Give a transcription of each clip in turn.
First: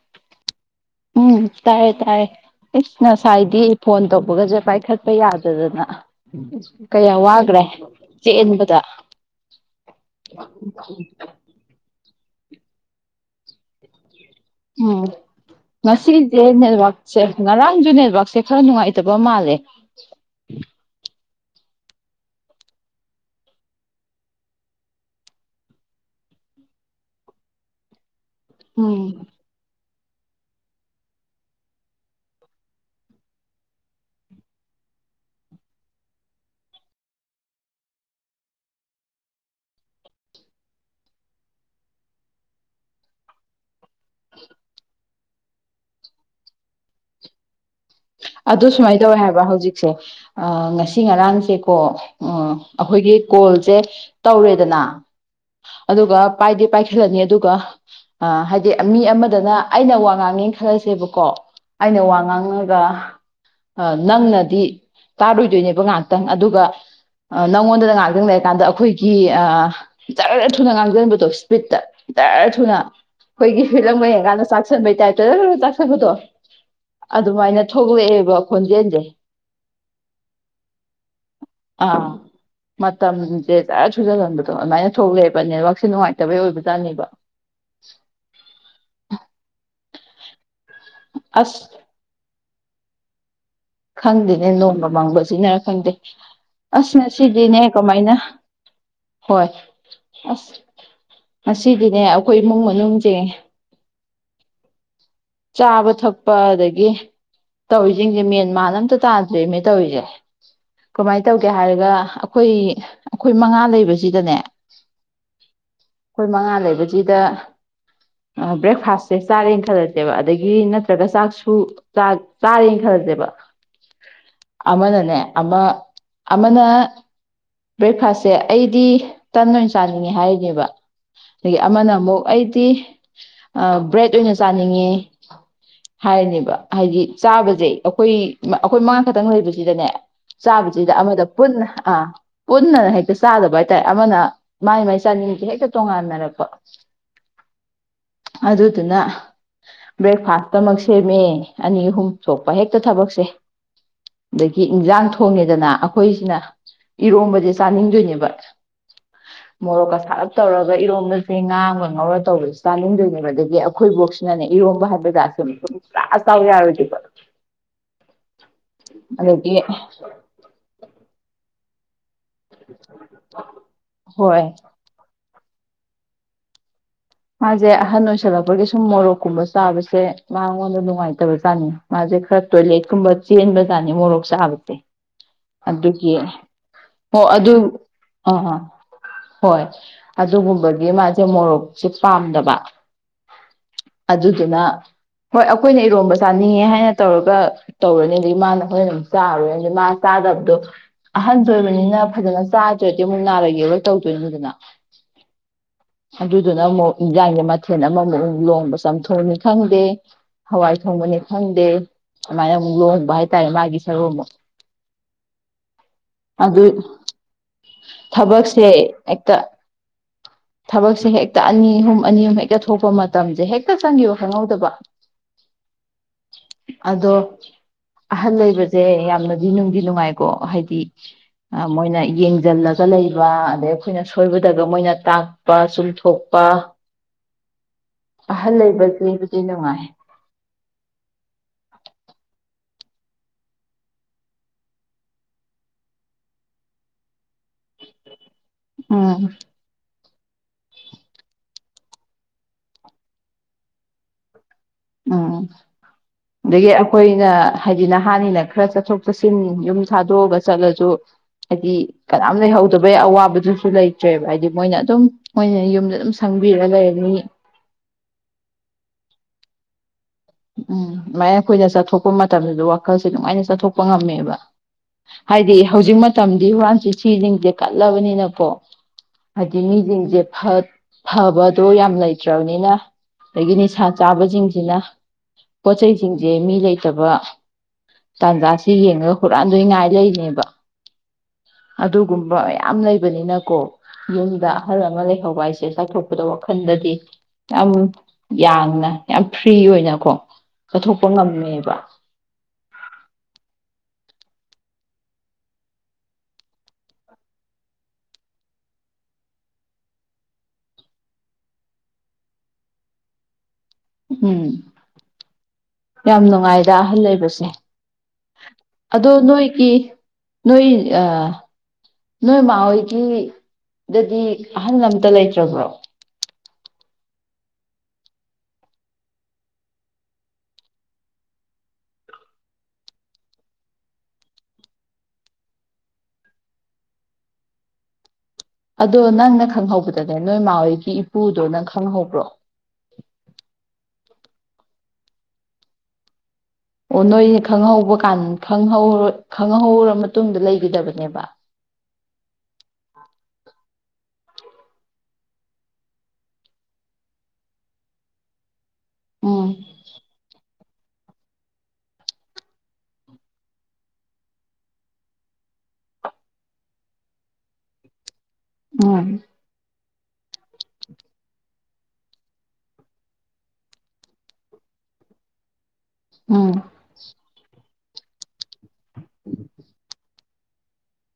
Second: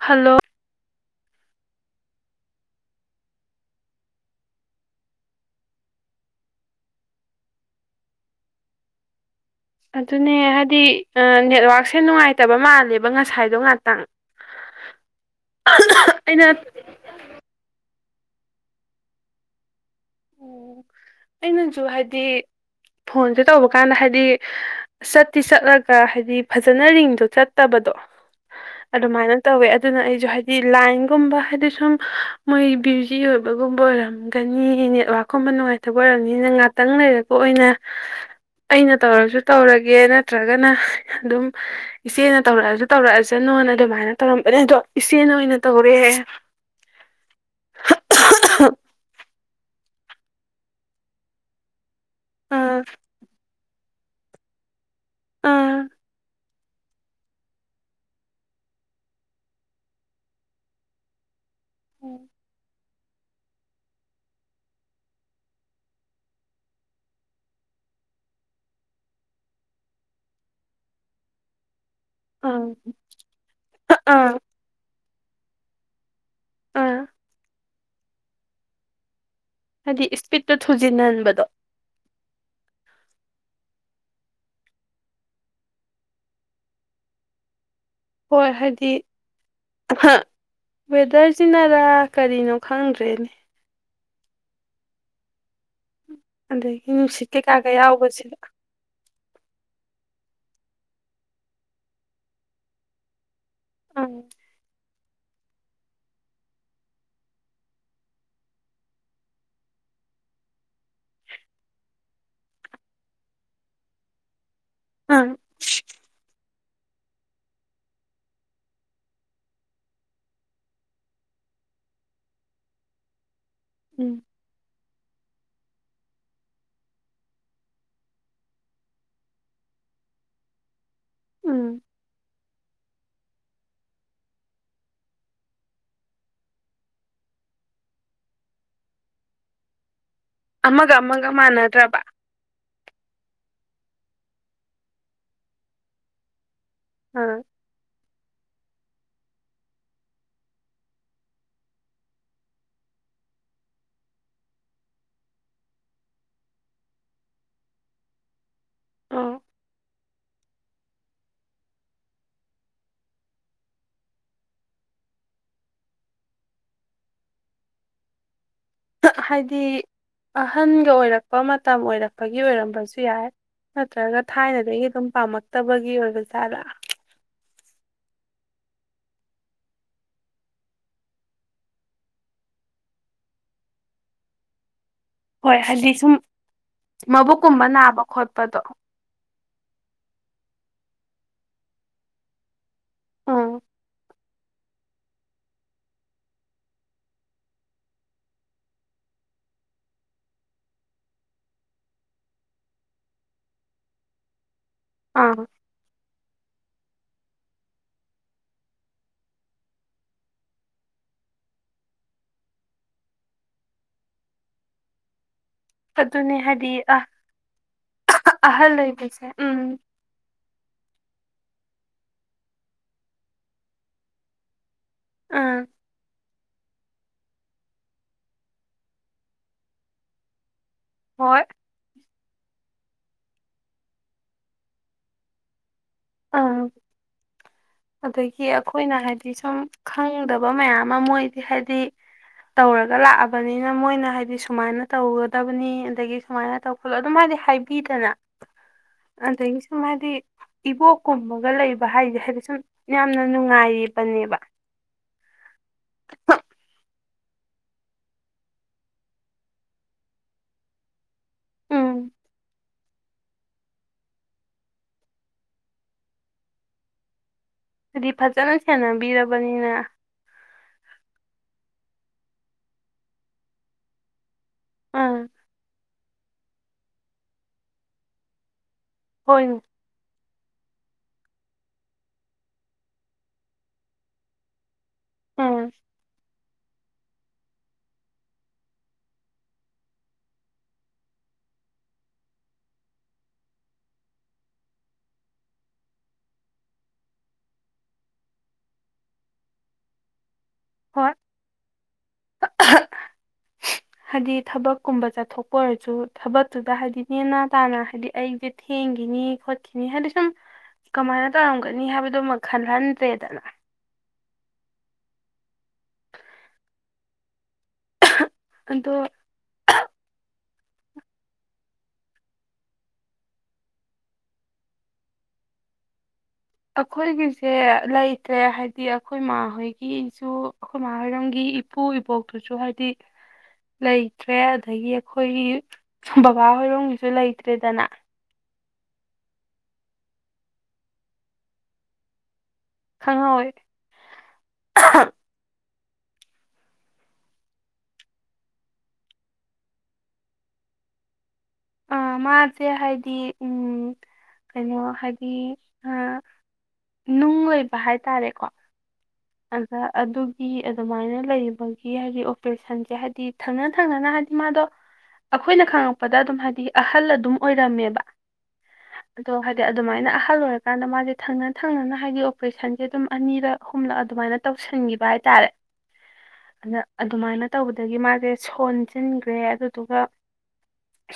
Hello ꯎꯝ ꯇꯥꯏ ꯇꯥꯏ ꯏꯁꯁ ꯉꯁꯥꯏꯗꯤ ꯐꯣꯟ ꯇꯧꯕꯒꯁꯦ ꯄꯥꯏꯈꯠꯄ ꯌꯥꯗꯗꯅ ꯀꯌꯥ ꯋꯥꯈ꯭ꯔꯦ ꯆꯦꯟꯕꯗ ꯑꯗꯨꯅꯦ ꯍꯥꯏꯗ ꯑꯦ ꯅꯦꯇꯋꯥꯔꯛ ꯁꯦ ꯅꯨꯉ꯭ꯒꯥꯏꯇꯦ꯫ ꯇꯥꯕꯥ ꯃ꯭ꯂꯦ ꯕꯥ ꯉꯁꯥꯏ ꯗꯨ ꯉꯛꯇꯥꯡ꯫ ꯎꯝ ꯑꯦꯅꯖꯤꯁꯤ ꯁꯦ ꯑꯩꯅ ꯅꯦꯇꯋꯥꯔꯛ ꯁꯦ ꯉꯔꯥꯡ ꯁꯨꯅꯦ꯫ ꯅꯦꯇꯋꯥꯔꯛ ꯁꯦ ꯈ꯭ꯔꯥ ꯅꯨꯡꯗꯥꯕꯥ ꯃ꯭ꯂꯦ꯫ ꯑꯩꯅꯁꯨ ꯍꯥꯏꯗꯤ ꯐꯣꯟꯁꯦ ꯇꯧꯕ ꯀꯥꯟꯗ ꯍꯥꯏꯗꯤ ꯆꯠꯇꯤ ꯆꯠꯂꯒ ꯍꯥꯏꯗꯤ ꯐꯖꯅ ꯔꯤꯡꯗꯣ ꯆꯠꯇꯕꯗꯣ ꯎꯝ ꯑꯗꯨꯃꯥꯏꯅꯥ ꯇ꯭ꯕꯦ꯫ ꯑꯗꯨꯅ ꯑꯩꯁꯨ ꯍꯥꯏꯗꯤ ꯂꯥꯏꯟꯒꯨꯝꯕ ꯍꯥꯏꯗꯤ ꯁꯨꯝ ꯃꯣꯏ ꯕꯌꯨꯖꯤ ꯑꯣꯏꯕꯒꯨꯝꯕ ꯑꯣꯏꯔꯝꯒꯅꯤꯅꯦ ꯋꯥꯈꯣꯝꯕ ꯅꯨꯡꯉꯥꯏꯇꯕ ꯑꯣꯏꯔꯕꯅꯤꯅ ꯉꯍꯥꯛꯇꯪ ꯂꯩꯔꯛꯄ ꯑꯣꯏꯅ ꯑꯩꯅ ꯇꯧꯔꯁꯨ ꯇꯧꯔꯒꯦ ꯅꯠꯇ꯭ꯔꯒꯅ ꯑꯗꯨꯝ ꯏꯆꯦꯅ ꯇꯧꯔꯛꯑꯁꯨ ꯇꯧꯔꯛꯑꯁꯅꯣꯅ ꯑꯗꯨꯃꯥꯏꯅ ꯇꯧꯔꯝꯕꯅꯦ ꯑꯗꯣ ꯏꯆꯦꯅ ꯑꯣꯏꯅ ꯇꯧꯔꯦ ꯑꯗꯨ ꯁꯨꯃꯥꯏ ꯇ꯭ꯕꯦ ꯍꯥꯏꯕꯥ ꯍ꯭ꯋꯖꯤꯛ꯫ ꯁꯦ ꯑꯥ ꯉꯁꯤ ꯉꯔꯥꯡ ꯁꯦ ꯀꯣ꯫ ꯑꯥ ꯑ ꯑꯈꯣꯏꯒꯤ ꯀꯜ ꯁꯦ꯫ ꯇ꯭ꯔꯦꯗꯅꯥ ꯇꯧꯕꯥ꯫ ꯑꯥ ꯑꯗꯨꯒꯥ꯫ ꯄꯥꯏꯗꯤꯦ ꯄꯥꯏꯈꯠꯂꯅꯤ ꯑꯗꯨꯒ ꯑ ꯍꯥꯏꯗꯤ ꯃꯤ ꯑꯃꯗꯅ ꯑꯩꯅ ꯋꯥ ꯉꯥꯡꯉꯦ ꯈꯜꯂꯁꯦꯕꯀꯣ ꯑꯩꯅꯥ ꯋꯥ ꯉꯪ ꯒꯥ꯫ ꯅꯪꯅꯗꯤ ꯇꯥꯔꯣꯏꯗꯣꯏꯅꯦꯕ ꯉꯥꯏꯍꯥꯛꯇꯪ ꯑꯗꯨꯒ ꯅꯪꯉꯣꯟꯗꯅ ꯉꯥꯏꯥꯛꯇꯪ ꯂꯩꯔꯀꯥꯟꯗ ꯑꯩꯈꯣꯏꯒꯤ ꯖꯔ ꯊꯨꯅ ꯉꯥꯡꯖꯟꯕꯗꯣ ꯏꯁꯄꯤꯠꯇ ꯈꯤꯇꯔ ꯑꯥ ꯊꯨꯅ ꯑꯩꯈꯣꯏꯒꯤ ꯍꯂꯝꯒ ꯑꯥ ꯌꯦꯡꯀꯥꯟꯗ ꯆꯥꯛꯁꯟꯕꯩꯇꯥꯏ ꯆꯥꯛꯕꯗꯣ ꯑꯥ ꯑꯗꯨꯃꯥꯏꯅ ꯦꯕ ꯈꯣꯟꯖꯦꯦꯟꯖꯦ ꯍꯥꯏꯗꯤ ꯏꯁꯄꯤꯠꯇꯣ ꯊꯨꯖꯤꯟꯍꯟꯕꯗꯣ ꯑꯥ ꯃ ꯃꯇꯝꯦ ꯆ ꯁꯨꯖꯜꯍꯟꯕꯗꯣ ꯑꯗꯨꯃꯥꯏꯅ ꯊꯣꯛꯂꯛꯑꯦꯕ ꯅꯦꯠꯋꯔꯥꯛꯁꯦ ꯅꯨꯡꯉꯥꯏꯇꯕꯩ ꯑꯣꯏꯕꯖꯥꯠꯅꯦꯕ ꯍꯣꯏ ꯍꯥꯏꯗꯤ ꯍꯥ ꯑꯁ ꯋꯦꯗꯔꯁꯤꯅꯗ ꯀꯔꯤꯅꯣ ꯈꯪꯗ꯭ꯔꯦꯅꯦ ꯈꯪꯗꯦꯅꯦ ꯅꯣꯡꯃ ꯃꯪꯕ ꯁꯤꯖꯤꯟꯅꯔ ꯈꯪꯗꯦ ꯑꯗꯒꯤ ꯑꯁꯅꯦ ꯅꯨꯡꯁꯤꯠ ꯁꯤꯗꯤꯅꯦ ꯀꯩꯀꯥꯒ ꯀꯃꯥꯏꯅ ꯌꯥꯎꯕꯁꯤꯗ ꯍꯣꯏ ꯑꯁ ꯉꯁꯤꯗꯤꯅꯦ ꯑꯩꯈꯣꯏ ꯏꯃꯨꯡ ꯃꯅꯨꯡꯁꯦ ꯎꯝ ꯆꯥꯕ ꯊꯛꯄ ꯑꯗꯒꯤ ꯇꯧꯔꯤꯁꯤꯡꯁꯦ ꯃꯦꯟ ꯃꯅ ꯑꯝꯇ ꯇꯥꯗ꯭ꯔꯤꯅꯦ ꯇꯧꯔꯤꯁꯦ ꯀꯃꯥꯏꯅ ꯇꯧꯒꯦ ꯍꯥꯏꯔꯒ ꯑꯩꯈꯣꯏ ꯑꯩꯈꯣꯏ ꯃꯉꯥ ꯂꯩꯕꯁꯤꯗꯅꯦ ꯑꯥ ꯑꯩꯣꯏ ꯃꯉꯥ ꯂꯩꯕ ꯁꯤꯗ ꯕ꯭ꯔꯦꯛꯐꯥꯁꯁꯦ ꯆꯥꯔꯦꯅ ꯈꯜꯂꯗꯤ ꯦꯕ ꯑꯗꯒꯤ ꯅꯠꯇ꯭ꯔꯒ ꯆꯥꯛꯁꯨꯥꯛ ꯆꯥꯔꯦꯅ ꯈꯜꯂꯁꯦꯕ ꯎꯝ ꯑꯃꯅ ꯎꯝ [unintelligible] ꯆꯥꯅꯤꯡꯉꯦ ꯍꯥꯏꯔꯅꯦꯕ ꯍꯥꯏꯗꯤ ꯆꯥꯕꯁꯦ ꯑꯩꯈꯣꯏ ꯑꯩꯈꯣꯏ ꯃꯉꯥ ꯈꯛꯇꯪ ꯂꯩꯕꯁꯤꯗꯅꯦ ꯆꯥꯕꯁꯤꯗ ꯑꯃꯒ ꯑꯃꯗ ꯑꯃꯒ ꯄꯨꯟꯅ ꯑ ꯃꯥꯟꯅꯗ꯭ꯔꯕ ꯄꯨꯟꯅꯅ ꯍꯦꯛꯇ ꯆꯥꯗꯕ ꯍꯥꯏ ꯍꯥꯏ ꯇꯥꯏ ꯑꯃꯅ ꯃꯥꯏ ꯃꯥꯏ ꯆꯥꯅꯤꯡꯒꯤ ꯍꯦꯛꯇ ꯇꯣꯡꯉꯥꯟꯅꯔꯛꯄ ꯑ ꯑꯗꯨꯗꯗꯨꯅ ꯕ꯭ꯔꯦꯛꯐꯥꯁꯇꯃꯛ ꯁꯦꯝꯃꯦ ꯑꯅꯤ ꯑꯍꯨꯝ ꯊꯣꯛꯄ ꯍꯦꯛꯇ ꯊꯕꯛꯁꯦ ꯑꯗꯒꯤ ꯏꯟꯁꯥꯡ ꯊꯣꯡꯉꯦꯗꯅ ꯑꯩꯈꯣꯏꯁꯤꯅ ꯏꯔꯣꯝꯕꯁꯦ ꯆꯥꯅꯤꯡꯗꯣꯏꯅꯦꯕ ꯑꯣ ꯃꯣꯔ ꯀ ꯁꯥ ꯇꯧꯔꯒ ꯏꯔꯣꯝꯗ ꯐꯦ ꯉꯥꯡꯉ ꯉꯧꯔ ꯇꯧꯕꯁꯨ ꯆꯥꯅꯤꯡꯗꯣꯏꯅꯦꯕ ꯑꯗꯒꯤ ꯑꯩꯈꯣꯏꯐꯥꯎ ꯅ ꯅ ꯏ ꯋꯥꯔꯃꯦ ꯇꯥꯁ ꯑꯣꯏ ꯇ꯭ꯔꯥꯁ ꯑ ꯌꯥꯔ ꯊ ꯐ ꯍꯥꯏꯗꯤ ꯑꯍꯟꯒ ꯑꯣꯏꯔꯛꯄ ꯇ ꯑꯣꯏꯔ ꯐꯒꯤ ꯑꯣꯏꯔꯝꯕꯁꯨ ꯌꯥꯏ ꯅꯠꯇ꯭ꯔꯒ ꯍꯣꯏ ꯊꯥꯏꯅꯗꯤ ꯑꯩ ꯑꯗꯨꯝ ꯄꯥꯝꯃꯛ ꯐꯠꯇꯕꯒꯤ ꯑꯣꯏꯕꯖꯥꯠꯂꯥ ꯃꯥꯁꯦ ꯑꯍꯟ ꯑꯣꯏꯁꯜꯂꯛꯄꯒꯤ ꯁꯨꯝ ꯃꯣꯔꯣꯛꯀꯨꯝꯕ ꯆꯥꯕꯁꯦ ꯃꯥꯉꯣꯟꯗ ꯅꯨꯡꯉꯥꯏꯇꯕꯖꯥꯠꯅꯤ ꯃꯥꯁꯦ ꯈꯔ ꯇꯣꯏꯂꯦꯠꯀꯨꯝꯕ ꯆꯦꯟꯕꯖꯥꯠꯅꯤ ꯃꯣꯔꯣꯛ ꯆꯥꯕꯁꯦ ꯍꯣꯏ ꯍꯥꯏꯗꯤ ꯁꯨꯝ ꯑꯗꯨꯒꯤ ꯑꯣ ꯑꯗꯨ ꯃꯕꯨꯛꯀꯨꯝꯕ ꯅꯥꯕ ꯑꯥ ꯑꯥ ꯈꯣꯠꯄꯗꯣ ꯍꯣꯏ ꯑꯗꯨꯒꯨꯝꯕꯒꯤ ꯃꯥꯁꯦ ꯃꯣꯔꯣꯛ ꯁꯤ ꯄꯥꯝꯗꯕ ꯑꯥ ꯑꯗꯨꯗꯨꯅ ꯍꯣꯏ ꯑꯩꯈꯣꯏꯅ ꯏꯔꯣꯝꯕ ꯆꯥꯅꯤꯡꯉꯦ ꯍꯥꯏꯅ ꯇꯧꯔꯒ ꯇꯧꯔꯅꯤ ꯑꯗꯒꯤ ꯃꯥꯅ ꯍꯣꯏꯅ ꯑꯃꯨꯛ ꯆꯥꯔꯣꯏ ꯑꯗꯨꯗꯤ ꯃꯥ ꯆꯥꯗꯕꯗꯣ ꯑꯍꯟꯁꯨ ꯑꯣꯏꯕꯅꯤꯅ ꯐꯖꯅ ꯆꯥꯗ꯭ꯔꯗꯤ ꯑꯃꯨꯛ ꯅꯥꯔꯒꯦꯔ ꯇꯧꯗꯣꯏꯅꯣ ꯑꯗꯨꯅ ꯑꯥ ꯑꯗꯨꯅ ꯑꯃꯨꯛ ꯏꯟꯖꯥꯡꯒꯤ ꯃꯊꯦꯜ ꯑꯃꯃꯨꯛ ꯑꯃꯨꯛ ꯂꯣꯡꯕ ꯆꯝꯊꯣꯡꯅꯤ ꯈꯪꯗꯦ ꯍꯋꯥꯏ ꯊꯣꯡꯕꯅꯤ ꯈꯪꯗꯦ ꯑꯗꯨꯃꯥꯏꯅ ꯑꯃꯨꯛ ꯂꯣꯡꯍꯕ ꯍꯥꯏꯇꯥꯔꯦ ꯃꯥꯒꯤ ꯁꯔꯨ ꯑꯃꯨꯛ ꯑꯗꯨꯅꯦ ꯑꯗꯨ ꯍꯥꯏꯗꯤ ꯑꯍꯟ ꯊꯕꯛꯁꯦ ꯑꯍꯜ ꯂꯩꯕꯁꯦ ꯍꯦꯛꯇ ꯎꯝ ꯊꯕꯛꯁꯦ ꯍꯦꯛꯇ ꯍꯦꯛꯇ ꯑꯅꯤ ꯑꯍꯨꯝ ꯑꯅꯤ ꯑꯍꯨꯝ ꯍꯦꯛꯇ ꯊꯣꯛꯄ ꯃꯇꯝꯁꯦ ꯍꯦꯛꯇ ꯆꯪꯈꯤꯕ ꯈꯪꯍꯧꯗꯕ ꯑꯥ ꯑꯗꯣ ꯑꯍꯟ ꯂꯩꯕꯁꯦ ꯌꯥꯝꯅꯗꯤ ꯅꯨꯡꯗꯤ ꯅꯨꯡꯉꯥꯏꯀꯣ ꯍꯥꯏꯗꯤ ꯍꯣꯏ ꯃꯣꯏꯅ ꯌꯦꯡꯁꯤꯜꯂꯒ ꯂꯩꯕ ꯑꯗꯩ ꯑꯩꯈꯣꯏꯅ ꯁꯣꯏꯕꯗꯒ ꯃꯣꯏꯅ ꯇꯥꯛꯄ ꯆꯨꯝꯊꯣꯛ ꯑ ꯑꯗꯒꯤ ꯑꯍꯜ ꯑꯩꯈꯣꯏꯅ ꯂꯩꯕꯁꯦ ꯍꯥꯏꯗꯤ ꯑꯗꯨꯗꯤ ꯁꯨꯝ ꯅꯨꯡꯉꯥꯏ ꯈꯪꯗꯕ ꯃꯌꯥꯝ ꯑꯃ ꯃꯣꯏꯗꯤ ꯍꯥꯏꯗꯤ ꯇꯧꯔꯒ ꯂꯥꯛꯑꯕꯅꯤꯅ ꯃꯣꯏꯅ ꯍꯥꯏꯗꯤ ꯁꯨꯃꯥꯏꯅ ꯇꯧꯒꯗꯕꯅꯤ ꯑꯗꯒꯤ ꯁꯨꯃꯥꯏꯅ ꯇꯧ ꯈꯣꯠꯂꯣ ꯑꯗꯨꯝ ꯍꯥꯏꯗꯤ ꯍꯥꯏꯕꯤꯗꯅ ꯎꯝ ꯑꯗꯁꯨ ꯃꯥꯗꯤ ꯏꯕꯣꯛꯀꯨꯝꯕꯒ ꯂꯩꯕ ꯍꯥꯏꯁꯦ ꯍꯥꯏꯗꯤ ꯁꯨꯝ ꯌꯥꯝꯅ ꯅꯨꯡꯉꯥꯏꯔꯤꯕꯅꯦꯕ ꯎꯝ ꯑꯗꯒꯤ ꯑꯩꯈꯣꯏꯅ ꯍꯥꯏꯗꯤ ꯅꯍꯥꯟꯅꯤꯅ ꯈꯔ ꯆꯠꯊꯣꯛ ꯆꯠꯁꯤꯟ ꯌꯨꯝ ꯊꯥꯗꯣꯛꯑꯒ ꯆꯠꯂꯁꯨ ꯍꯥꯏꯗꯤ ꯎꯝ ꯀꯅꯥꯝ ꯂꯩꯍꯧꯗꯕꯩ ꯑꯋꯥꯕ ꯁꯨ ꯂꯩꯇ꯭ꯔꯦꯕ ꯍꯥꯏꯗꯤ ꯃꯣꯏꯅ ꯑꯗꯨꯝ ꯃꯣꯏꯅ ꯌꯨꯝꯗ ꯑꯗꯨꯝ ꯁꯪꯕꯤꯔ ꯂꯩꯔꯅꯤ ꯑꯗꯨꯗꯤ ꯐꯖꯅ ꯁꯦꯟꯅꯕꯤꯔꯕꯅꯤꯅ ꯎꯝ ꯑꯗꯨꯃꯥꯏꯅ ꯑꯩꯈꯣꯏꯅ ꯆꯠꯊꯣꯛꯄ ꯃꯇꯝꯁꯤꯗ ꯋꯥꯈꯜꯁꯦ ꯑꯗꯨꯃꯥꯏꯅ ꯆꯠꯊꯣꯛꯄ ꯉꯝꯃꯦꯕ ꯎꯝ ꯍꯥꯏꯗꯤ ꯍꯧꯖꯤꯛ ꯃꯇꯝꯗꯤ ꯍꯟꯁꯨ ꯁꯤꯁꯤꯡꯁꯦ ꯀꯠꯂꯕꯅꯤꯅꯀꯣ ꯍꯥꯏꯗꯤ ꯍꯣꯏꯅꯦ ꯃꯤꯁꯤꯡꯁꯦ ꯐꯠ ꯐꯕꯗꯣ ꯌꯥꯝ ꯂꯩꯇ꯭ꯔꯕꯅꯤꯅ ꯑꯗꯒꯤ ꯅꯤꯁꯥ ꯆꯥꯕꯁꯤꯡꯁꯤꯅ ꯎꯝ ꯄꯆꯩꯁꯤꯡꯁꯦ ꯃꯤ ꯂꯩ ꯐꯠꯇꯕ ꯇꯥꯟꯖꯥꯁꯤ ꯌꯦꯡꯉꯒ ꯍꯨꯔꯥꯟꯗꯣꯏꯉꯥꯏ ꯂꯩꯅꯦꯕ ꯑꯗꯨꯒꯨꯝꯕ ꯌꯥꯝꯌꯥꯝ ꯂꯩꯕꯅꯤꯅꯀꯣ ꯌꯨꯝꯗ ꯑꯍꯜ ꯑꯃ ꯂꯩꯍꯧꯕ ꯍꯥꯏꯁꯦ ꯆꯥꯎꯥꯛꯊꯣꯛꯄꯗ ꯋꯥꯈꯜꯗꯗꯤ ꯌꯥꯝ ꯌꯥꯡꯅ ꯌꯥꯝ ꯐ꯭ꯔꯤ ꯑꯣꯏꯅꯀꯣ ꯍꯣꯏ ꯀꯠꯊꯣꯛꯄ ꯉꯝꯃꯦꯕ ꯍꯥꯏꯗꯤ ꯊꯕꯛꯀꯨꯝꯕ ꯆꯠꯊꯣꯛꯄ ꯑꯣꯏꯔꯁꯨ ꯊꯕꯛꯇꯨꯗ ꯍꯥꯏꯗꯤ ꯅꯦꯅꯥ ꯇꯥꯅ ꯍꯥꯏꯗꯤ ꯑꯩꯁꯦ ꯊꯦꯡꯈꯤꯅꯤ ꯈꯣꯠꯈꯤꯅꯤ ꯍꯥꯏꯗꯤ ꯁꯨꯝ ꯀꯃꯥꯏꯅ ꯇꯧꯔꯝꯒꯅꯤ ꯍꯥꯏꯕꯗꯨꯃ ꯈꯜꯍꯟꯗ꯭ꯔꯦꯗꯅ ꯎꯝ ꯌꯥꯝ ꯅꯨꯡꯉꯥꯏꯗ ꯑꯍꯜ ꯂꯩꯕꯁꯦ ꯑꯗꯣ ꯅꯣꯏꯒꯤ ꯅꯣꯏ ꯅꯣꯏ ꯃꯥꯍꯣꯏꯒꯤ ꯗꯗꯤ ꯑꯍꯟ ꯑꯝꯇ ꯂꯩꯇ꯭ꯔꯕ꯭ꯔꯣ ꯑꯩꯈꯣꯏꯒꯤꯁꯦ ꯂꯩꯇ꯭ꯔꯦ ꯍꯥꯏꯕꯗꯤ ꯑꯩꯈꯣꯏ ꯏꯃꯥ ꯍꯣꯏꯒꯤꯁꯨ ꯑꯩꯈꯣꯏꯃꯥ ꯍꯣꯏꯔꯝꯒꯤ ꯏꯄꯨ ꯏꯕꯣꯛꯇꯨꯁꯨ ꯍꯥꯏꯗꯤ ꯂꯩꯇ꯭ꯔꯦ ꯑꯗꯒꯤ ꯑꯩꯈꯣꯏꯒꯤ ꯕꯕꯥ ꯍꯣꯏꯔꯣꯡꯒꯤꯁꯨ ꯂꯩꯇ꯭ꯔꯦꯗꯅ ꯑꯗꯣ ꯅꯪꯅ ꯈꯪꯍꯧꯕꯗꯅꯦ ꯅꯣꯏ ꯃꯥꯣꯏꯒꯤ ꯏꯄꯨꯗꯣ ꯅꯪ ꯈꯪꯍꯧꯕ꯭ꯔꯣ ꯑ ꯑꯣ ꯅꯣꯏꯁ ꯈꯪꯍꯧꯕ ꯀꯥꯟ ꯈꯍꯧ ꯈꯪꯍꯧꯔ ꯃꯇꯨꯡꯗ ꯂꯩꯈꯤꯗꯕꯅꯦꯕ ꯃꯥꯁꯦ ꯍꯥꯏꯗꯤ ꯀꯩꯅꯣ ꯍꯥꯏꯗꯤ ꯅꯨꯡ ꯑꯣꯏꯕ ꯍꯥꯏꯇꯥꯔꯦꯀꯣ ꯎꯝ ꯑ ꯑꯗꯨꯒꯤ ꯑꯗꯨꯃꯥꯏꯅ ꯂꯩꯕꯒꯤ ꯍꯥꯏꯗꯤ ꯑꯣꯄꯔꯦꯁꯟꯁꯦ ꯍꯥꯏꯗꯤ ꯊꯪꯅ ꯊꯪꯅꯅ ꯍꯥꯏꯗꯤ ꯃꯥꯗꯣ ꯑꯩꯈꯣꯏꯅ ꯈꯪꯉꯛꯄꯗ ꯑꯗꯨꯝ ꯍꯥꯏꯗꯤ ꯑꯍꯜ ꯑꯗꯨꯝ ꯑꯣꯏꯔꯝꯃꯦꯕ ꯎꯝ ꯑꯣ ꯑꯗꯨꯃꯥꯏꯅ ꯑꯍꯜ ꯑꯣꯏꯔꯀꯥꯟꯗ ꯃꯥꯁꯦ ꯊꯪꯅ ꯊꯪꯅꯅ ꯍꯥꯏꯗꯤ ꯑꯣꯄꯔꯦꯁꯟꯁꯦ ꯑꯗꯨꯝ ꯑꯅꯤꯔꯛ ꯍꯨꯝꯂꯛ ꯑꯗꯨꯃꯥꯏꯅ ꯇꯧꯁꯟꯈꯤꯕ ꯍꯥꯏꯇꯥꯔꯦ ꯎꯝ ꯑꯗ ꯑꯗꯨꯃꯥꯏꯅ ꯇꯧꯕꯗ ꯑꯗꯒꯤ ꯃꯥꯁꯦ ꯁꯣꯟꯁꯤꯟꯈ꯭ꯔꯦ ꯑꯗꯨꯗꯨꯒ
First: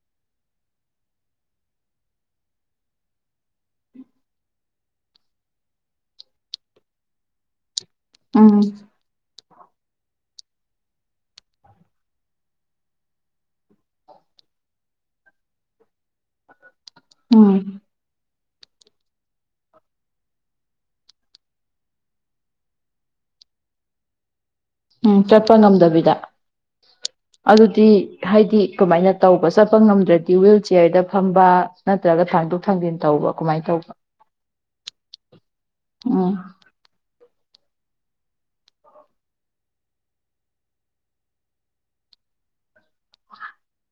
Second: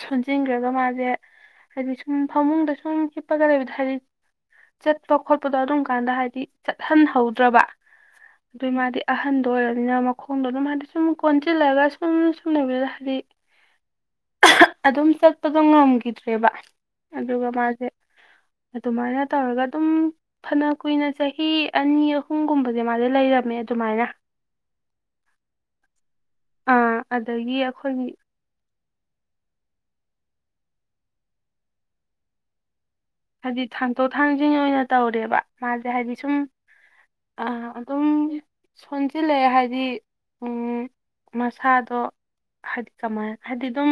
ꯁꯣꯟꯁꯤꯟꯈ꯭ꯔꯒ ꯃꯥꯁꯦ ꯍꯥꯏꯗꯤ ꯁꯨꯝ ꯐꯃꯨꯡꯗ ꯁꯨꯝ ꯍꯤꯞꯄꯒ ꯂꯩꯕꯗ ꯍꯥꯏꯗꯤ ꯆꯠꯄ ꯈꯣꯠꯄꯗꯣ ꯑꯗꯨꯝ ꯀꯥꯟꯗ ꯍꯥꯏꯗꯤ ꯆꯠꯍꯟꯍꯧꯗ꯭ꯔꯕ ꯎꯝ ꯑꯗꯨ ꯃꯥꯗꯤ ꯑꯍꯟ ꯑꯣꯏꯔꯅꯤꯅ ꯃꯈꯣꯡꯗꯣ ꯑꯗꯨꯝ ꯍꯥꯏꯗꯤ ꯁꯨꯝ ꯀꯣꯟꯁꯤꯜꯂꯒ ꯁꯨꯝ ꯁꯨꯝ ꯂꯩꯕꯤꯗ ꯍꯥꯏꯗꯤ ꯑ ꯑꯗꯨꯝ ꯁꯛꯇꯗ ꯉ ꯉꯝ ꯠꯇ꯭ꯔꯦꯕ ꯑꯗꯨꯒ ꯎꯝ ꯃꯥꯁꯦ ꯑꯗꯨꯃꯥꯏꯅ ꯇꯧꯔꯒ ꯑꯗꯨꯝ ꯐꯅ ꯀꯨꯏꯅ ꯆꯍꯤ ꯑꯅꯤ ꯑꯍꯨꯝꯒꯨꯝꯕꯗ ꯑꯗꯨ ꯃꯥꯗꯤꯦ ꯂꯩꯔꯝꯃꯦ ꯑꯗꯨꯃꯥꯏꯅ ꯎꯝ ꯆꯠꯄ ꯉꯝꯗꯕꯤꯗ ꯑꯥ ꯑꯗꯒꯤ ꯑꯗꯨꯗꯤ ꯑꯩꯈꯣꯏꯒꯤ ꯍꯥꯏꯗꯤ ꯀꯃꯥꯏꯅ ꯇꯧꯕ ꯆꯠꯄ ꯉꯝꯗ꯭ꯔꯗꯤ ꯍꯨꯏꯜ ꯆꯤꯌꯔꯗ ꯐꯝꯕ ꯅꯠꯇ꯭ꯔꯒ ꯊꯥꯡꯗꯣꯛ ꯊꯥꯡꯖꯤꯟ ꯇꯧꯕ ꯍꯥꯏꯗꯤ ꯀꯃꯥꯏꯅ ꯇꯧꯕ ꯊꯥꯡꯇꯣꯛ ꯊꯥꯡꯁꯤꯡ ꯑꯣꯏꯅ ꯇꯧꯔꯦꯕ ꯃꯥꯁꯦ ꯍꯥꯏꯗꯤ ꯎꯝ ꯁꯨꯝ ꯑꯗꯨꯝ ꯁꯣꯟꯁꯤꯜꯂꯛꯑꯦ ꯍꯥꯏꯗꯤ ꯃꯁꯥꯗꯣ ꯍꯥꯏꯗꯤ ꯀꯃꯥꯏ ꯍꯥꯏꯗꯤ ꯑꯗꯨꯝ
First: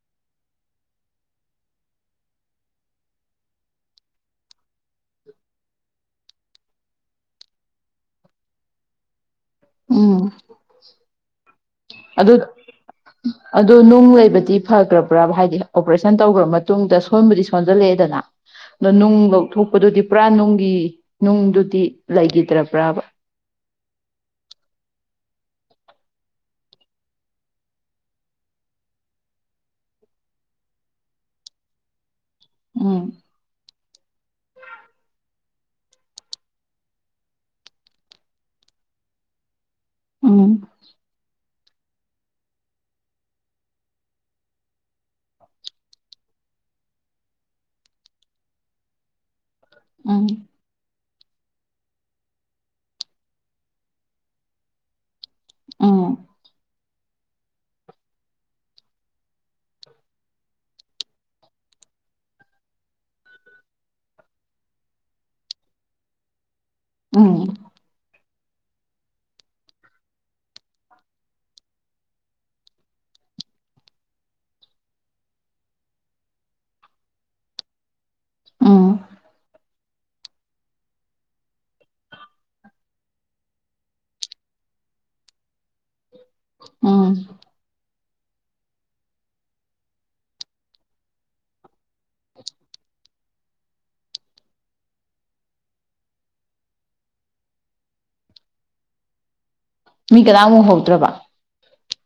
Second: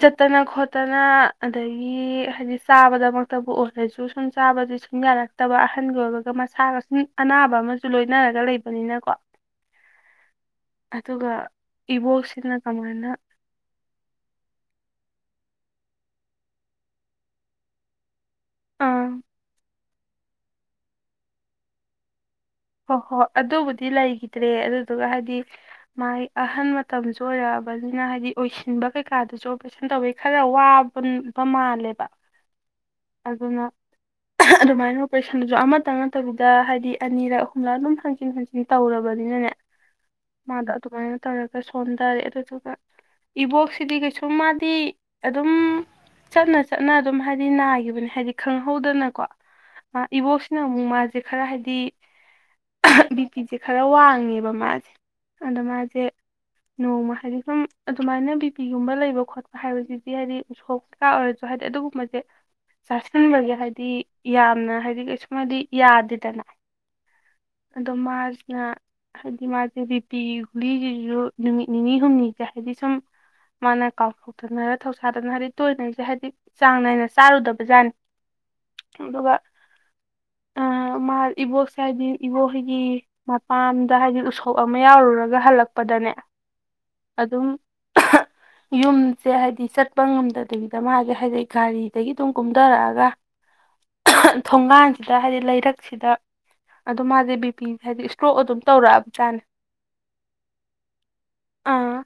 ꯆꯠꯇꯅ ꯈꯣꯠꯇꯅ ꯑꯗꯒꯤ ꯍꯥꯏꯗꯤ ꯆꯥꯕꯗꯃꯛꯇꯕꯨ ꯑꯣꯏꯔꯁꯨ ꯁꯨꯝ ꯆꯥꯕꯗꯤ ꯁꯨꯝ ꯌꯥꯔꯛꯇꯕ ꯑꯍꯟꯒꯤ ꯑꯣꯏꯕꯒ ꯃꯁꯥꯒ ꯁꯨꯝ ꯑꯅꯥꯕ ꯑꯃꯁꯨ ꯂꯣꯏꯅꯔꯒ ꯂꯩꯕꯅꯤꯅꯀꯣ ꯎꯝ ꯑꯗꯨꯒ ꯑꯗꯨ ꯏꯕꯣꯛꯁꯤꯅ ꯀꯃꯥꯏꯅ ꯑꯗꯨ ꯅꯨꯡ ꯂꯩꯕꯗꯤ ꯐꯈ꯭ꯔꯕ ꯄꯨꯔꯥ ꯍꯥꯏꯗꯤ ꯑꯣꯄꯔꯦꯁꯟ ꯇꯧꯈ꯭ꯔ ꯃꯇꯨꯡꯗ ꯁꯣꯟꯕꯨꯗꯤ ꯁꯣꯟꯖꯜꯂꯛꯑꯦꯗꯅ ꯑꯗꯣ ꯑꯥ ꯅꯨꯡ ꯂꯧꯊꯣꯛꯄꯗꯨꯗꯤ ꯄꯨꯔꯥ ꯅꯨꯡꯒꯤ ꯅꯨꯡꯗꯨꯗꯤ ꯂꯩꯈꯤ ꯍꯣꯏ ꯍꯣꯏ ꯑꯗꯨꯕꯨꯗꯤ ꯂꯩꯈꯤꯗ꯭ꯔꯦ ꯑꯗꯨ ꯑꯗꯨꯒ ꯍꯥꯏꯗꯤ ꯃꯥꯒꯤ ꯑꯍꯟ ꯃꯇꯝꯁꯨ ꯑꯣꯏꯔꯛꯑꯕꯅꯤꯅ ꯍꯥꯏꯗꯤ ꯑꯣꯏꯁꯤꯟꯕ ꯀꯩꯀꯥꯗꯨꯁꯨ ꯑꯣꯄꯔꯦꯁꯟ ꯇꯧꯕꯋ ꯈꯔ ꯋꯥꯕꯕ ꯃꯥꯜꯂꯦꯕ ꯎꯝ ꯑꯗꯨꯅ ꯑꯗꯨꯃꯥꯏꯅ ꯑꯣꯄꯔꯦꯁꯟꯗꯨꯁꯨ ꯑꯃꯇ ꯅꯠꯇꯕꯤꯗ ꯍꯥꯏꯗꯤ ꯑꯅꯤꯔꯛ ꯂ ꯑꯗꯨꯝ ꯍꯪꯆꯤꯟ ꯍꯪꯆꯤꯟ ꯇꯧꯔꯕꯅꯤꯅꯅꯦ ꯎꯝ ꯃꯥꯗ ꯑꯗꯨꯨꯥꯏ ꯇꯔ ꯁꯣꯟꯊꯔꯦ ꯑꯗꯨꯗꯨꯒ ꯏꯕꯣꯛꯁꯤꯗꯤ ꯀꯩꯁꯁꯨ ꯃꯥꯗꯤ ꯑꯗꯨꯝ ꯆꯠꯅ ꯆꯠꯅ ꯑꯗꯨꯝ ꯍꯥꯏꯗꯤ ꯅꯥꯈꯤꯕꯅꯤ ꯍꯥꯏꯗꯤ ꯈꯪꯍꯧꯗꯅꯀꯣ ꯑ ꯎꯝ ꯏꯕꯣꯁꯅ ꯃ ꯃꯥ ꯁꯦ ꯈꯔ ꯍꯥꯏꯗꯤ ꯕꯤꯄꯤꯤꯁꯦ ꯈꯔ ꯋꯥꯡꯉꯦꯕ ꯃꯥꯁꯦ ꯑ ꯃꯥ ꯎꯝ ꯆꯦ ꯅꯣꯡꯃ ꯍꯥꯏꯗꯤ ꯁꯨꯝ ꯑꯗꯨꯃꯥꯏꯅ ꯕꯤ ꯄꯤꯒꯨꯝꯕ ꯂꯩꯕ ꯈꯣꯠꯄ ꯍꯥꯏꯕꯁꯤꯗꯤ ꯍꯥꯏꯗꯤ ꯎꯁꯣꯛꯀꯥ ꯑꯣꯏꯔꯁꯨ ꯍꯥꯏꯗꯤ ꯑꯗꯨꯒꯨꯝꯕꯁꯦ ꯆꯥꯁꯤꯟꯕꯒꯤꯦ ꯍꯥꯏꯕꯗꯤ ꯌꯥꯝꯅ ꯍꯥꯏꯗꯤ ꯀꯩꯁꯨꯝ ꯍꯥꯏꯗꯤ ꯌꯥꯗꯦꯗꯅ ꯎꯝ ꯑꯗꯣ ꯃꯥꯔꯆ ꯍꯥꯏꯗꯤ ꯃꯥꯁꯦ ꯔꯤꯄꯤꯤ ꯒꯨꯂꯤꯁꯤꯁꯨ ꯅꯨꯃꯤꯠ ꯅꯤꯅꯤ ꯍꯨꯝꯅꯤꯁꯦ ꯍꯥꯏꯗꯤ ꯁꯨꯝ ꯃꯥꯅ ꯀꯥꯎꯊꯣꯛꯇꯅꯔ ꯊꯧꯁꯥꯗꯅ ꯍꯥꯏꯗꯤ ꯇꯣꯏꯅꯁꯦ ꯍꯥꯏꯕꯗꯤ ꯆꯥꯡ ꯅꯥꯏꯅ ꯆꯥꯔꯨꯗꯕꯖꯥꯠꯅꯤ ꯎꯝ ꯑꯗꯨꯒ ꯃꯥ ꯏꯕꯣꯛꯁꯦ ꯍꯥꯏꯗꯤ ꯏꯕꯣꯣꯏꯒꯤ ꯃꯄꯥꯟꯗ ꯍꯥꯏꯗꯤ ꯎꯁꯣꯞ ꯑꯃ ꯌꯥꯎꯔꯨꯔꯒ ꯍꯜꯂꯛꯄꯗꯅꯦ ꯎꯝ ꯑꯗꯨꯝ ꯌꯨꯝꯁꯦ ꯍꯥꯏꯗꯤ ꯆꯠꯄ ꯉꯝꯗꯕꯤꯗ ꯃꯥꯁꯦ ꯍꯥꯏꯗꯤ ꯒꯥꯔꯤꯗꯒꯤ ꯑꯗꯨꯝ ꯀꯨꯝꯊꯔꯛꯑꯒ ꯊꯣꯡꯒꯥꯟꯁꯤꯗ ꯍꯥꯏꯗꯤ ꯂꯩꯔꯛꯁꯤꯗ ꯑꯗꯣ ꯃꯥꯁꯦ ꯕꯤꯄꯤꯦ ꯍꯥꯏꯗꯤ ꯏꯁꯇ꯭ꯔꯣꯛ ꯑꯗꯨꯝ ꯇꯧꯔꯛꯑꯕꯖꯥꯠꯅꯦ ꯃꯤ ꯀꯗꯥꯃꯨꯛ ꯍꯧꯗ꯭ꯔꯕ ꯑꯥ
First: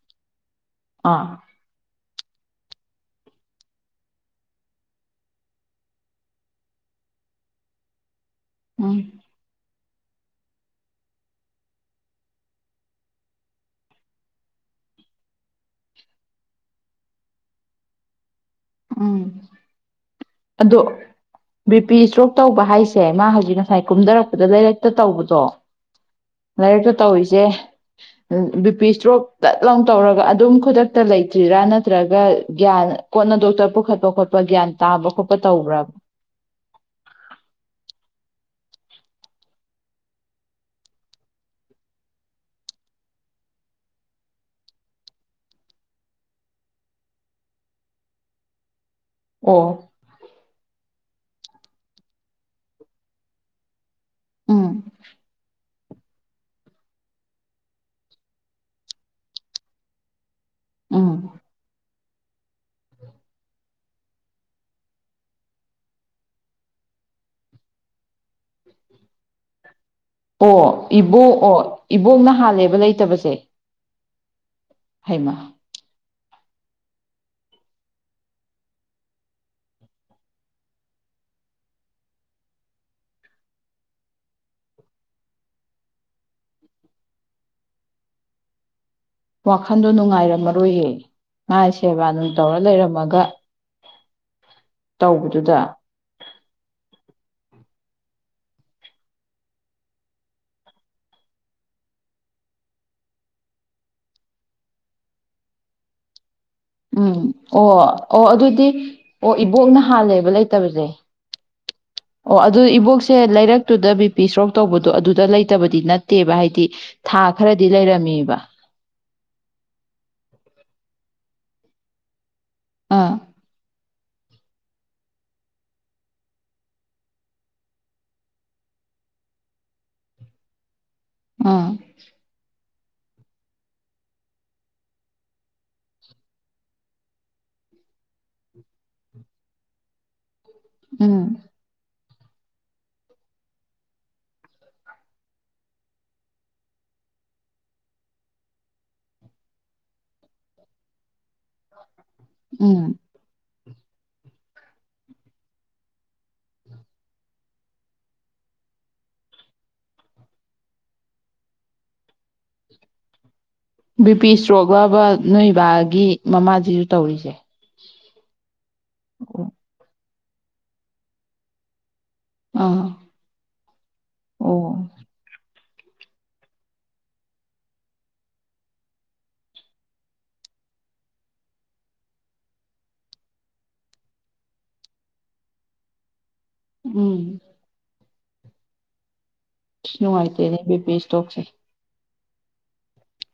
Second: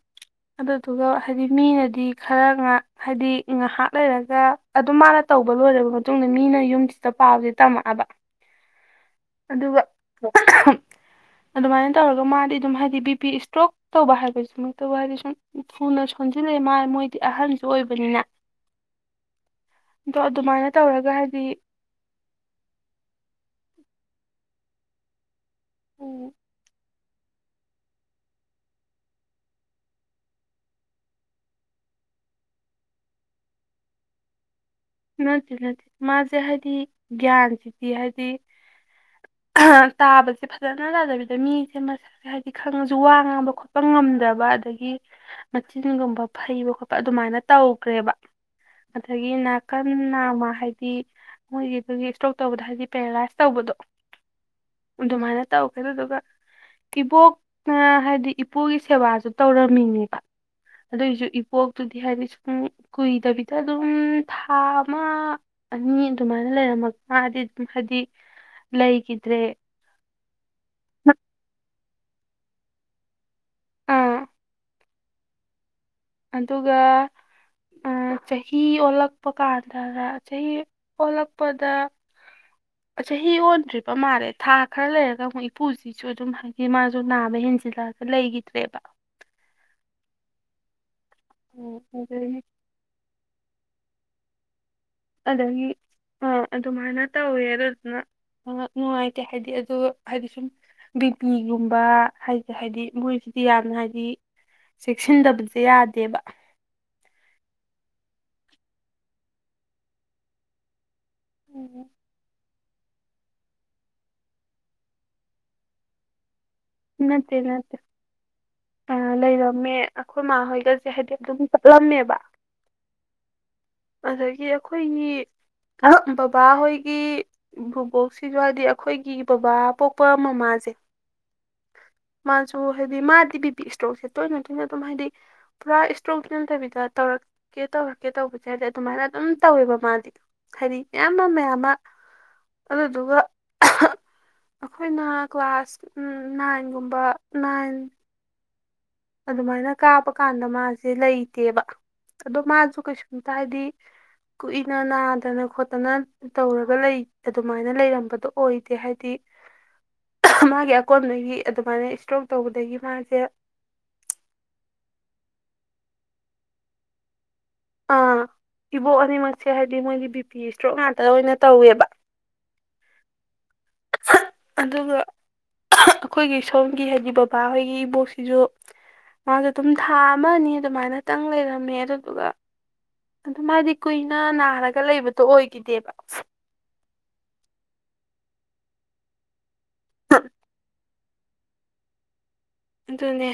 ꯑꯗꯨꯗꯨꯒ ꯑꯥ ꯍꯥꯏꯗꯤ ꯃꯤꯅꯗꯤ ꯈꯔ ꯉꯍꯥꯛ ꯍꯥꯏꯗꯤ ꯉꯥꯍꯥꯛ ꯂꯩꯔꯒ ꯑꯗꯨꯝ ꯃꯥꯅ ꯇꯧꯕ ꯂꯣꯏꯔꯕ ꯃꯇꯨꯡꯗ ꯃꯤꯅ ꯌꯨꯝꯁꯤꯗ ꯄꯥꯎꯖ ꯇꯝꯃꯛꯑꯕ ꯎꯝ ꯑꯗꯨꯒ ꯑꯍꯝ ꯑꯗꯨꯃꯥꯏꯅ ꯇꯧꯔꯒ ꯃꯥꯗꯤ ꯑꯗꯨꯝ ꯍꯥꯏꯗꯤ ꯕꯤ ꯄꯤ ꯏꯁꯇ꯭ꯔꯣꯛ ꯇꯧꯕ ꯍꯥꯏꯕꯁꯤꯃꯛ ꯇꯕꯨ ꯍꯥꯏꯗꯤ ꯁꯨꯝ ꯊꯨꯅ ꯁꯣꯟꯖꯤꯜꯂꯛꯑꯦ ꯃꯥ ꯃꯣꯏꯗꯤ ꯑꯍꯟꯁꯨ ꯑꯣꯏꯕꯅꯤꯅ ꯎꯝ ꯑꯗꯣ ꯑꯗꯨꯃꯥꯏꯅ ꯑꯗꯣ ꯇꯧꯔꯒ ꯍꯥꯏꯗꯤ ꯕꯤ ꯄꯤ ꯏꯁꯇ꯭ꯔꯣꯛ ꯇꯧꯕ ꯍꯥꯏꯁꯦ ꯃꯥ ꯍꯧꯖꯤꯛꯅ ꯉꯁꯥꯏ ꯀꯨꯝꯗꯔꯛꯄꯗ ꯂꯩꯔꯛꯇ ꯇꯧꯕꯗꯣ ꯎ ꯂꯩꯔꯇ ꯇꯧꯔꯤꯁꯦ ꯕꯤ ꯄꯤ ꯏꯁꯇ꯭ꯔꯣꯛ ꯇꯠ ꯂꯥꯎꯟ ꯇꯧꯔꯒ ꯑꯗꯨꯝ ꯈꯨꯗꯛꯇ ꯂꯩꯇ꯭ꯔꯤꯔꯥ ꯅꯠꯇ꯭ꯔꯒ ꯒ꯭ꯌꯥꯟ ꯀꯣꯟꯅ ꯙꯣꯛ ꯇ ꯄꯨꯈꯠꯄ ꯈꯣꯠꯄ ꯒ꯭ꯌꯥꯟ ꯇꯥꯕ ꯈꯣꯠꯄ ꯅꯠꯇ ꯅꯠꯇ ꯇꯧꯕ꯭ꯔꯕ ꯃꯥꯖ ꯍꯥꯏꯗꯤ ꯒꯌꯥꯟꯁꯤ ꯗꯤ ꯍꯥꯏꯗꯤ ꯑꯍ ꯇꯥꯕꯁꯤ ꯐꯖꯅ ꯅꯥꯗꯕꯤꯗ ꯃꯤꯁꯤ ꯃꯁꯛꯁꯦ ꯍꯥꯏꯗꯤ ꯈꯪꯉꯁꯨ ꯋꯥ ꯉꯥꯡꯕ ꯈꯣꯠꯄ ꯉꯝꯗꯕ ꯑꯗꯒꯤ ꯃꯆꯤꯟꯒꯨꯝꯕ ꯐꯩꯕ ꯈꯣꯄ ꯑꯗꯨꯃꯥꯏꯅ ꯇꯧꯈ꯭ꯔꯦꯕ ꯑꯗꯒꯤ ꯅꯥꯠ ꯑꯣ ꯀꯟꯅ ꯃꯥ ꯍꯥꯏꯗꯤ ꯃꯣꯏꯒꯤꯗꯨꯒꯤ ꯏꯁꯇ꯭ꯔꯣꯛ ꯇꯧꯕꯗꯣ ꯍꯥꯏꯗꯤ ꯄꯦꯔꯥꯂꯥꯏꯁ ꯇꯧꯕꯗꯣ ꯎꯝ ꯗꯨꯃꯥꯏꯅ ꯇꯧ ꯑꯗꯨꯗꯨꯒ ꯏꯕꯣꯛꯅ ꯍꯥꯏꯗꯤ ꯏꯄꯨꯒꯤ ꯁꯦꯕꯥꯁꯨ ꯇꯧꯔꯝꯃꯤꯅꯦꯕ ꯎꯝ ꯑꯗꯣꯏꯁꯨ ꯏꯄꯣꯛꯇꯨ ꯍꯥꯏꯗꯤ ꯁꯨꯝ ꯀꯨꯏꯗꯕꯤꯗ ꯑꯗꯨꯝ ꯊꯥ ꯑꯃ ꯑꯅꯤ ꯑꯗꯨꯃꯥꯏꯅ ꯂꯩꯔꯝꯃꯒ ꯑꯥꯗꯤ ꯑꯗꯨꯝ ꯍꯥꯏꯗꯤ ꯂꯩꯒꯤꯗ꯭ꯔꯦ ꯑꯣ ꯏꯕꯨꯛ ꯑꯣ ꯏꯕꯣꯛꯅ ꯍꯥꯜꯂꯦꯕ ꯂꯩꯇꯕꯁꯦ ꯑꯥ ꯍꯩꯃ ꯑꯗꯨꯒ ꯎꯪ ꯆꯍꯤ ꯑꯣꯜꯂꯛꯄ ꯀꯥꯟꯗ ꯔ ꯆꯍꯤ ꯑꯣꯜꯂꯛꯄꯗ ꯆꯍꯤ ꯑꯣꯟꯗ꯭ꯔꯤꯕ ꯃꯥꯜꯂꯦ ꯊꯥ ꯈꯔ ꯂꯩꯔꯒ ꯑꯃꯨꯛ ꯏꯄꯨꯁꯤꯁꯨ ꯑꯗꯨꯝ ꯍꯥꯏꯗꯤ ꯃꯥꯁꯨ ꯅꯥꯕ ꯍꯦꯟꯖꯤꯜꯂꯛꯑꯒ ꯂꯩꯒꯤꯗ꯭ꯔꯦꯕ ꯋꯥꯈꯟꯗꯣ ꯅꯨꯡꯉꯥꯏꯔꯝꯃꯔꯣꯏꯌꯦ ꯃꯥꯥꯏ ꯁꯦꯕꯥ ꯗꯨꯝ ꯑꯗꯒꯤ ꯇꯧꯔ ꯂꯩꯔꯝꯃꯒ ꯇꯧꯕꯗꯨꯗ ꯑꯗꯒꯤ ꯑꯪ ꯑꯗꯨ ꯃꯥꯅ ꯇꯧꯋꯦ ꯑꯗꯨꯗꯨꯅ ꯅ ꯅꯨꯡꯉꯥꯏꯇꯦ ꯍꯥꯏꯗꯤ ꯑꯗ ꯍꯥꯏꯗꯤ ꯁꯨꯝ ꯕꯤꯄꯤꯒꯨꯝꯕ ꯍꯥꯏꯗ ꯍꯥꯏꯗꯤ ꯃꯣꯏꯁꯤꯗꯤ ꯌꯥꯝꯅ ꯍꯥꯏꯗꯤ ꯆꯦꯛꯁꯤꯟꯗꯕꯖꯦ ꯌꯥꯗꯦꯕ ꯎꯝ ꯑꯣ ꯑꯣ ꯑꯗꯨꯗꯤ ꯑꯣ ꯏꯕꯣꯛꯅ ꯍꯥꯜꯂꯦꯕ ꯂꯩꯇꯕꯖꯦ ꯎꯝ ꯑꯣ ꯑꯗꯨ ꯏꯕꯣꯛꯁꯦ ꯂꯩꯔꯛꯇꯨꯗ ꯕꯤ ꯄꯤ ꯏꯁꯇ꯭ꯔꯣꯛ ꯇꯧꯕꯗꯣ ꯑꯗꯨꯗ ꯂꯩꯇꯕꯗꯤ ꯅꯠꯇꯦꯕ ꯍꯥꯏꯗꯤ ꯊꯥ ꯅꯠꯇꯦ ꯈꯔꯗꯤ ꯅꯠꯇꯦ ꯂꯩꯔꯝꯃꯦꯕ ꯑ ꯂꯩꯔꯝꯃꯦ ꯑꯈꯣꯏ ꯃꯥꯥ ꯍꯣꯏꯒꯁꯦ ꯍꯥꯏꯗꯤ ꯑꯗꯨꯝ ꯆꯠꯂꯝꯃꯦꯕ ꯑꯪ ꯑꯗꯒꯤ ꯑꯈꯣꯏꯅꯤ ꯑꯍꯛ ꯕꯕꯥ ꯍꯣꯏꯒꯤ ꯚꯨꯕꯣꯛꯁꯤꯖꯨ ꯍꯥꯏꯗꯤ ꯑꯩꯈꯣꯏꯒꯤ ꯕꯕꯥ ꯄꯣꯛꯄ ꯃꯃꯥꯖꯦ ꯑꯥ ꯑꯣ ꯍꯥꯏꯗꯤ ꯃꯥꯗꯤ ꯕꯤ ꯄꯤ ꯏꯁꯇ꯭ꯔꯣꯛꯖꯦ ꯇꯣꯏꯅ ꯇꯣꯏꯅ ꯑꯗꯨꯝ ꯍꯥꯏꯗꯤ ꯄꯨꯔꯥ ꯏꯁꯇ꯭ꯔꯣꯛ ꯇ ꯅꯗꯕꯤꯗ ꯇꯧꯔꯛꯀꯦ ꯇꯧꯔꯛꯀꯦ ꯇꯧꯕꯁꯦ ꯑꯗꯤ ꯑꯗꯨꯃꯥꯏꯅ ꯑꯗꯨꯝ ꯇꯧꯋꯦꯕ ꯃꯥꯗꯤ ꯍꯥꯏꯔꯤ ꯃꯌꯥꯝ ꯎꯝ ꯃꯥ ꯃꯌꯥꯝ ꯃꯥ ꯑꯗꯨꯗꯨꯒ ꯑꯩꯈꯣꯏꯅ ꯀ꯭ꯂꯥꯁ ꯎꯝ ꯅꯥꯏꯟꯒꯨꯝꯕ ꯅꯥꯏꯟ ꯑꯗꯨꯃꯥꯏꯅ ꯀꯥꯞꯄ ꯀꯥꯟꯗ ꯃꯥꯁꯦ ꯂꯩꯇꯦꯕ ꯑꯗꯣ ꯃꯥꯁꯨ ꯎꯝ ꯀꯩꯁꯨꯝꯇ ꯍꯥꯏꯗꯤ ꯀꯨꯏꯅ ꯅꯥꯗꯅ ꯈꯣꯠꯇꯅ ꯇꯧꯔꯒ ꯂꯩ ꯑꯗꯨꯃꯥꯏꯅ ꯂꯩꯔꯝꯕꯗꯣ ꯑꯣꯏꯗꯦ ꯍꯥꯏꯗꯤ ꯃꯥꯒꯤ ꯑꯀꯣꯟꯕꯗꯒꯤ ꯑꯗꯨꯃꯥꯏꯅ ꯏꯁꯇ꯭ꯔꯣꯛ ꯇꯧꯕꯗꯒꯤ ꯃꯥꯁꯦ ꯕꯤ ꯄꯤ ꯏꯁꯇ꯭ꯔꯣꯛ ꯂꯕ ꯅꯣꯏꯕꯥꯒꯤ ꯃꯃꯥꯁꯤꯁꯨ ꯇꯧꯔꯤꯁꯦ ꯑꯥ ꯏꯕꯣ ꯑꯅꯤ ꯃ ꯑꯣ ꯍꯥꯏꯗꯤꯣꯏ ꯐꯤ ꯏꯁꯇ꯭ꯔꯣꯛ ꯉꯥꯛꯇ ꯑꯣꯏꯅ ꯇꯧꯋꯦꯕ ꯑꯥ ꯑꯣ ꯑꯗꯨꯒ ꯑꯩꯈꯣꯏꯒꯤ ꯁꯣꯝꯒꯤ ꯍꯥꯏꯗꯤ ꯕꯕꯥꯍꯣꯏꯒꯤ ꯏꯕꯣꯛꯁꯤꯁꯨ ꯃꯥꯁꯨ ꯑꯗꯨꯝ ꯊꯥ ꯑꯃꯅꯤꯅꯤ ꯑꯗꯨꯃꯥꯏꯅꯇꯪ ꯂꯩꯔꯝꯃꯦ ꯑꯗꯨꯗꯨꯒ ꯑꯗꯨ ꯍꯥꯏꯥꯏꯗꯤ ꯀꯨꯏꯅ ꯅꯥꯔꯒ ꯂꯩꯕꯗꯣ ꯑꯣꯏꯈꯤꯗꯦꯕ ꯎꯝ ꯉꯥꯏꯇꯦꯅꯦ ꯕꯤ ꯄ ꯇꯣꯛꯁꯦ ꯑꯗꯨꯅꯦ